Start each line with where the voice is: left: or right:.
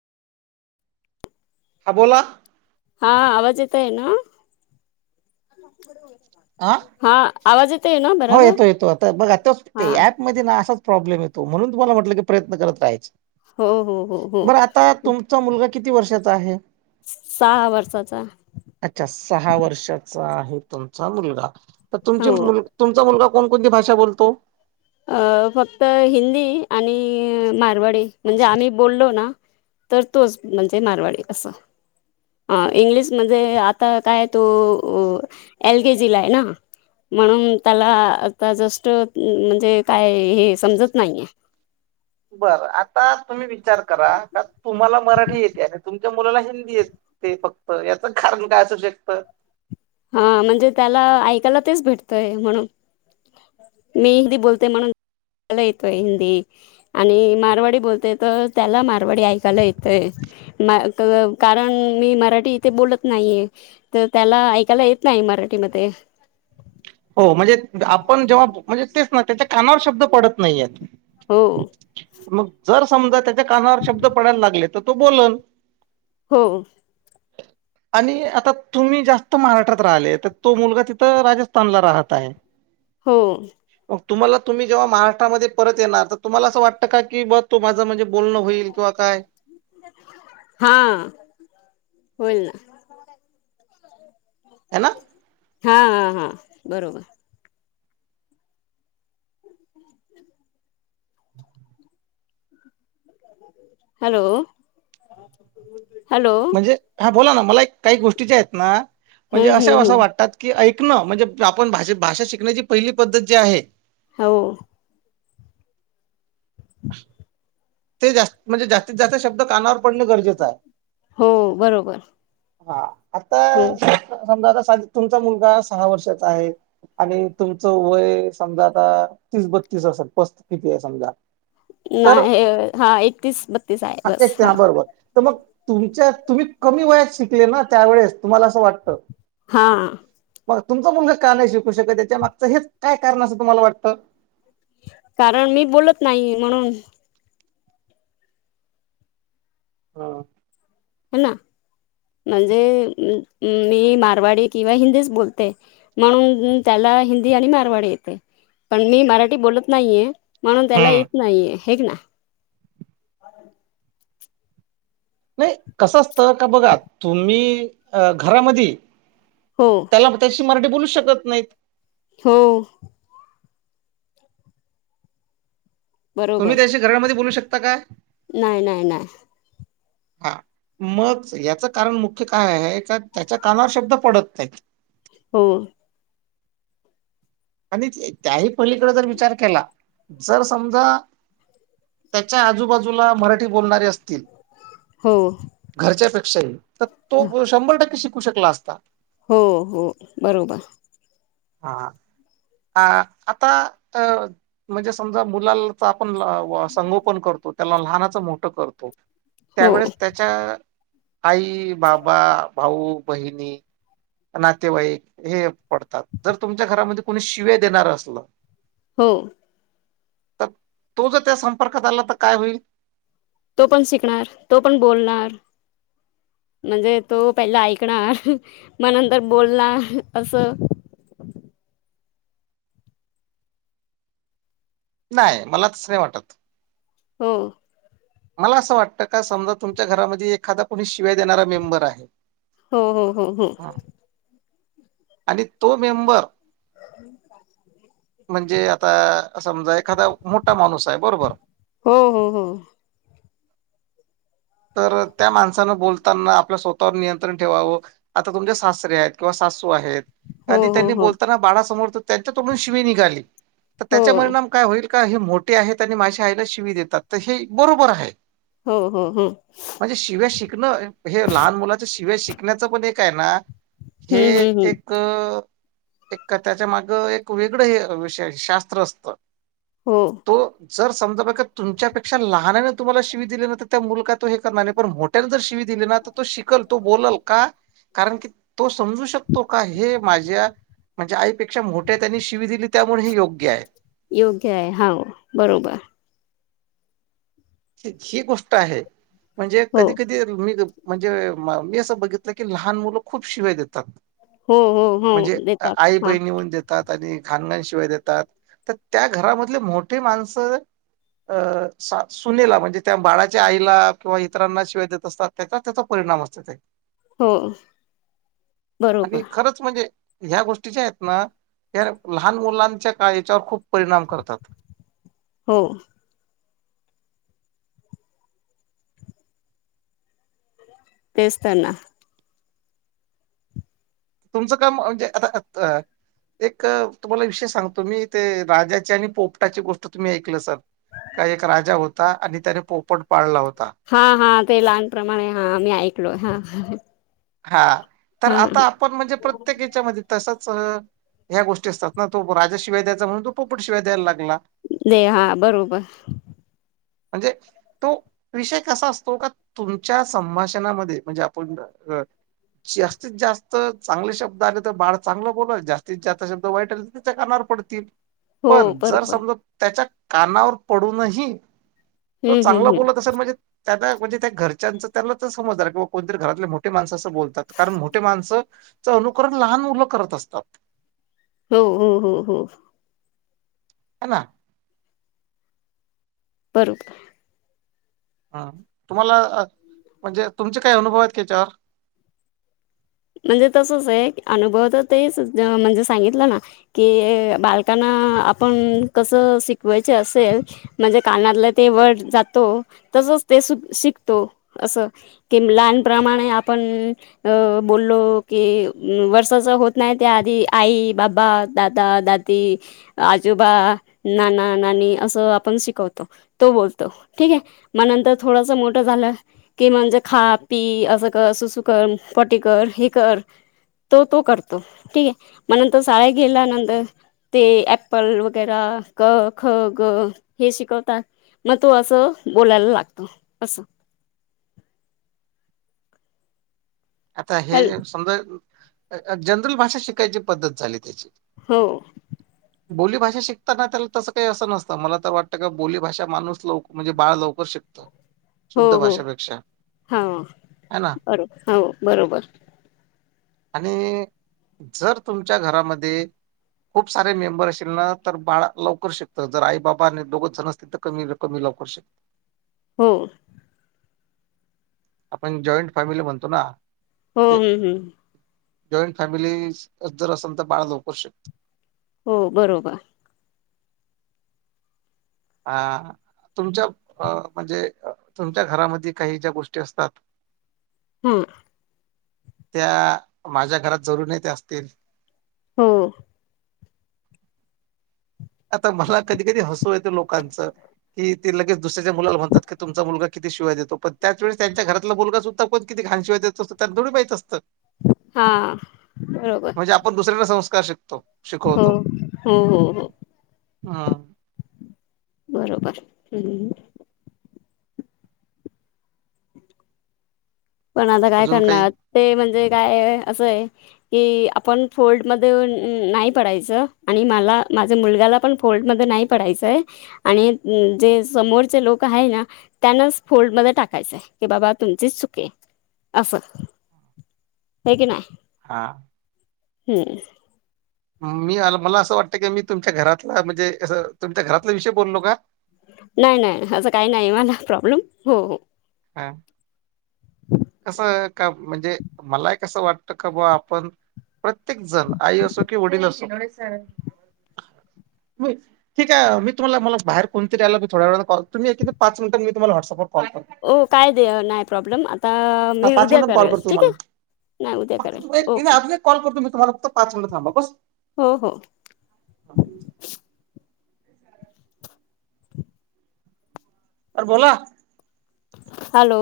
right: हा बोला.
left: हा आवाज येतय ना,
right: आं
left: हा आवाज येत आहे ना?
right: हो
left: बराबर
right: येतो येतो आता बघ आता
left: हा
right: ऍपमध्येध्ये ना असाच प्रॉब्लेम येतो म्हणून तुम्हाला म्हटलं की प्रयत्न करत राहायचा
left: हो हो हो हो
right: बरं आता तुमचा मुलगा किती वर्षाचा आहे?
left: सहा वर्षाचा.
right: अच्छा सहा वर्षाचा आहे तुमचा मुलगा तर तुमची
left: हो
right: मुल. तुमचा मुला कोणती भाषा बोलतो?
left: अ फक्त हिंदी आणि मारवाडी म्हणजे आम्ही बोललो ना तर तोच म्हणजे मारवाडी असं. ह इंग्लिशमध्ये आता कायय तो एल केेजी ला आहे ना? म्हणून त्याला आता जस्ट म्हणजे काय हे समजत नाहीये.
right: [unintelligible] बरं आता तुम्ही विचार करा का तुम्हाला मराठी येते आणि तुमच्या मुलाला हिंदी येते. ते फक्त याच कारण काय असू शकत
left: हा म्हणजे त्याला ऐकायला तेच भेटतय म्हणून मी हिंदी बोलते म्हणूनला येतोय हिंदी आणि मारवाडी बोलते तर त्याला मारवाडी ऐकायला येतय. कारण मी मराठी इथे बोलत नाहीये तर त्याला त्याला येत नाही मराठीमध्येध्ये
right: हो म्हणजे आपण जेव्हा म्हणजे तेच ना त्याच्या कानावर शब्द पडत नाही आहेत.
left: हो.
right: मग जर समजा त्याच्या कानावर शब्द पडायला लागले तर तो बोलन
left: हो.
right: आणि आता तुम्ही जास्त महाराष्ट्रात राहिले तर तो मुलगा तिथं राजथान तांबला राहता आहे.
left: हो.
right: मग तुम्हाला तुम्ही जेव्हा महारा्रामध्ये परत येणार तर तुम्हाला असं वाटतं का की ब तो माझं म्हणजे बोलणं होईल किंवा काय?
left: हा होई ना.
right: ह ना.
left: हा हा हा बरोबर. Hello hello.
right: म्हणजे हा बोला ना मला एक काही गोष्टीच्या आहेत ना म्हणजे
left: हम्म
right: अशा
left: हम्म
right: असं
left: हम्म
right: वाटतात. की ऐकणं म्हणजे आपण भाषे भाषा शिकण्याची पहिली पद्धत जी आहे.
left: हो.
right: [unintelligible] ते जास्त म्हणजे जास्तीत जास्त शब्द कानावर पडणे गरजेचं आहे.
left: हो बरोबर.
right: हा आता
left: हम्म
right: समजा आता तुमचा मुलगा सहा वर्षाचा आहे. आणि तुमचं वय समजा आता तीस बत्तीस वर्षात पस्त किती आहे समजा.
left: नाही हा एकतीस बत्तीस आहे
right: हा
left: बस
right: एक ते हा बरोबर. तर मग तुमच्या तुम्ही कमी वयात शिकले ना त्यावेेळेस तुम्हाला असं वाटतं.
left: हा
right: मग तुमचं मुलंग का नाही शिकू शकत त्याच्या मागचं हेच काय कारण असं तुम्हाला वाटतं.
left: कारण मी बोलत नाही म्हणून
right: ह.
left: ह ना म्हणजे मी मारवाडी किंवा हिंदीच बोलते. म्हणून त्याला हिंदी आणि मारवाडी येते पण मी मराठी बोलत नाहीये. म्हणून त्याला
right: हम्म.
left: येत नाही हे ना.
right: नाही कसं असत का बघा तुम्ही अ घरामध्ये
left: हो.
right: त्या त्याशी मराठी बोलू शकत नाही.
left: हो बरोबर
right: तुम्ही त्याशी घरामध्ये बोलू शकता का
left: नाही नाही नाही
right: हा मग याचं कारण मुख्य काय आहे त्याच्या कानावर शब्द पडत नाहीत
left: हम्म
right: आणि त्याही पलीकडे जर विचार केला जर समजा त्याच्या आजूबाजूला मराठी बोलणारी असते
left: हो
right: घरच्या पेक्षाही तर तो शंभर टक्के शिकू शकला असता.
left: हो हो बरोबर.
right: हा ह. ह आता अ म्हणजे समजा मुलाचा आपण संगोपन करतो त्याला लहानाचं मोठं करतो
left: हो
right: त्यावेळेस त्याच्या आई बाबा. भाऊ बहिणी नातेवाईक हे पडतात जर तुमच्या घरामध्ये कोण शिवे्या देणार असल.
left: हो
right: तर तो जर त्या संपर्कात आला तर काय होईल
left: तो पण शिकणार तो पण बोलणार म्हणजे तो पहिला ऐकणार मनांतर बोलणार असं
right: नाही मला तच नाही वाटत
left: हो
right: मला असं वाटतं का समजा तुमच्या घरामध्ये एखादा कोणी शिवा देणारा मेंबर आहे
left: हम् हम हम्म हम
right: ह आणि तो मेंबर
left: ह् का
right: म्हणजे आता समजा एखादा मोठा माणूस आहे बरोबर
left: हम् हम हम
right: तर त्या माणसानं बोलताना आपल्या स्वतःवर नियंत्रण ठेवावं आता तुमच्या सासरे आहेत किंवा सासू आहेत
left: हो
right: आधी
left: हो
right: त्यांनी
left: हो
right: बोलताना बाळा समोर त्यांच्या तोडून शिवी निघाली तर
left: हो
right: त्याच्यामध्येणाम काय होईल का हे मोठे आहेत आणि माझ्या आईला शिवी देतात तर हे बरोबर आहे
left: हो हो हो
right: म्हणजे शिव्या शिकणं हे लहान मुलाच्या शिव्या शिकण्याचं पण एक आहे ना हे
left: हम्म हम्म
right: एक
left: हम्म
right: एक एक कथ्याच्या माग एक वेगळं हे विषय शास्त्र असतं
left: हो
right: तो जर समजा बघ तुमच्यापेक्षा लहानाने तुम्हाला शिवी दिले नाही तर त्या मुलात हे करणार नाही पण मोठ्याने जर शिवी दिले ना तर तो शिकल तो बोल का कारण की तो समजू शकतो का हे माझ्या म्हणजे आईपेक्षा मोठ्या त्यांनी शिवी दिली त्यामुळे हे योग्य आहे
left: योग्य आहे हा बरोबर
right: ही गोष्ट आहे म्हणजे
left: हो
right: कधी कधी मी म्हणजे मी असं बघितलं की लहान मुलं खूप शिवाय देतात
left: हो हो
right: म्हणजे
left: हो देतात
right: आई
left: हा
right: बहिणी होऊन देत आणि घाणगणशिवाय देतात तर त्या घरामधले मोठे माणसं अ स सुनेला म्हणजे त्या बाळाच्या आईला किंवा इतरांना शिवाय देत असतात त्याचा त्याचा परिणाम असत ते
left: हो
right: आणि
left: बरोबर
right: खरंच म्हणजे ह्या गोष्टीच्या आहेत ना या लहान मुलांच्या का याच्यावर खूप परिणाम करतात
left: हो तेच त्यांना
right: तुमचं काम म्हणजे आता अ एक तुम्हाला विषय सांगतो मी ते राजाची आणि पोपटाची गोष्ट तुम्ही ऐकलं सर का एक राजा होता आणि त्याने पोपट पाळला होता.
left: हा हा ते लहानप्रमाणे हा मी ऐकलोय हा.
right: हा तर
left: हा
right: आता आपण म्हणजे प्रत्येकाच्या मध्ये तसच. ह्या गोष्टी असतात ना तो राजा शिय द्यायचा म्हणून तो पोपट शिवाय द्यायला लागला.
left: दे हा बरोबर
right: म्हणजे तो विषय कसा असतो का तुमच्या संभाषणामध्ये म्हणजे आपण अ जास्तीत जास्त चांगले शब्द आले तर बाळ चांगलं बोललात जास्तीत जास्त शब्द वाईट आले तर त्या कान पडत
left: हो
right: पण जर
left: बरोबर
right: समजा त्याच्या कानावर पडूनही तो
left: हम्म हम्म
right: चांगला
left: हम्म
right: बोलत असेल म्हणजे त्या म्हणजे त्या घरच्याचं त्यांना समजणार किं कोणतरी घरातले मो मोठी माणस असं बोलतात कारण मोठे माणसंच अनुकरण लहान मुलं करत असतात.
left: हो हो हो हो
right: ह ना.
left: बरोबर
right: हम तुम्हाला म्हणजे तुमचे काय अनुभव आहेत त्याच्यावर
left: म्हणजे तसच आहे अनुभव तर तेच म्हणजे सांगितलं ना. कि बालकांना आपण कसं शिकवायच असेल म्हणजे कानातलं ते वड जातो तसच ते शिकतो असं. किं लहानप्रमाणे आपण अ बोललो की वर्षाचं होत नाही त्याआधी आई बाबा दादा दाती आजोबा नाना नाणी असं आपण शिकवतो तो बोलतो ठीके मंतर थोडस मोठं झालं. कि म्हणजे खा पी असं कर सुसु कर पटी कर हे कर तो तो करतो ठीक आहे मग नंतर शाळ गेल्या नंतर ते अऍप्पल वगैरा क ख ग हे शिकवतात. मग तो असं बोलायला लागत असं
right: आता हे
left: हॅल
right: समजा जनरल भाषा शिकायची पद्धत झाली त्याची
left: हो
right: [unintelligible] बोलीभाषा शिकताना त्याला तसं काही असं नसतं मला तर वाटतं का बोलीभाषा माणूस लवकर म्हणजे बाळ लवकर शिकत तर
left: हो हो हा
right: आहे ना?
left: बरोब हो बरोबर.
right: आणि जर तुमच्या घरामध्ये खूप सारे मेंबर असेल ना तर बाळा लवकर शिकत जर आई बाबा आणि दोघच जण असतील तर कमी कमी लवकर शक.
left: हो.
right: आपण जॉईंट फॅमिली म्हणतो ना.
left: हम्
right: ते
left: हम हम्.
right: जॉईंट फॅमिली जर असेल तर बाळ लवकरच शिकत.
left: हो बरोबर.
right: ह तुमच्या अ म्हणजे तुमच्या घरामध्ये काही ज्या गोष्टी असतात.
left: हम्!
right: त्या माझ्या घरात जरुर येत असतील.
left: हो.
right: आता मला कधी कधी हसू येतं लोकांचं कि ते लगेच दुसऱ्याच्या मुलाला म्हणतात की तुमचा मुलगा किती शिव्हा देतो, पण त्याच वेळेस त्यांच्या घरातला मुलगा सुद्धा पण किती घण शिवाय देत त्यांना थोडी माहित असतं.
left: हा बरोबर.
right: म्हणजे आपण दुसऱ्याना संस्कार शिकतो. शिकवतो
left: हं हम हम हम.
right: हा.
left: बरोबर हम्म. पण आता काय
right: अजून काही
left: करणार ते म्हणजे काय असं आहे. कि आपण फोल्ड मध्ये नाही पडायचं आणि मला माझ्या मुलग्याला पण फोल्डमध्ये नाही. पडायचंय आणि जे समोरचे लोक आहे ना. त्यानच फोल्डमध्ये टाकायचंय की बाबा तुमची चुके अफ हे क ना.
right: हा
left: हम्म!
right: मी मला असं वाटतं की मी तुमच्या घरातला म्हणजे असं तुमच्या घरातला विषय बोललो का.
left: नाही नाही असं काही नाही मला प्रॉब्लेम हो हो.
right: हा. कसं का म्हणजे मला एक कसं वाटतं का बा आपण प्रत्येक जण आई असो किंवा वडील असो. ठीक आहे, मी तुम्हाला बाहेर कोणतरी आला थोड्या वेळानं कॉल तुम्ही पाच मिनटात मी तुम्हाला व्हाट्सअँप वर कॉल करतो.
left: हो काय दे नाही प्रॉब्लेम आता आ.
right: हा
left: मी
right: पाच
left: उद्या
right: मिनिटांनी कॉल
left: करेलस
right: करतो
left: ठीक
right: तुम्हाला
left: आहे नाही उद्या
right: फक्त
left: करेल
right: तुम्ही एक
left: ओके.
right: नाही, अजून एक कॉल करतो मी तुम्हाला फक्त पाच मिनट थांबा बस.
left: हो हो.
right: [inaudible] अर बोला.
left: हॅलो.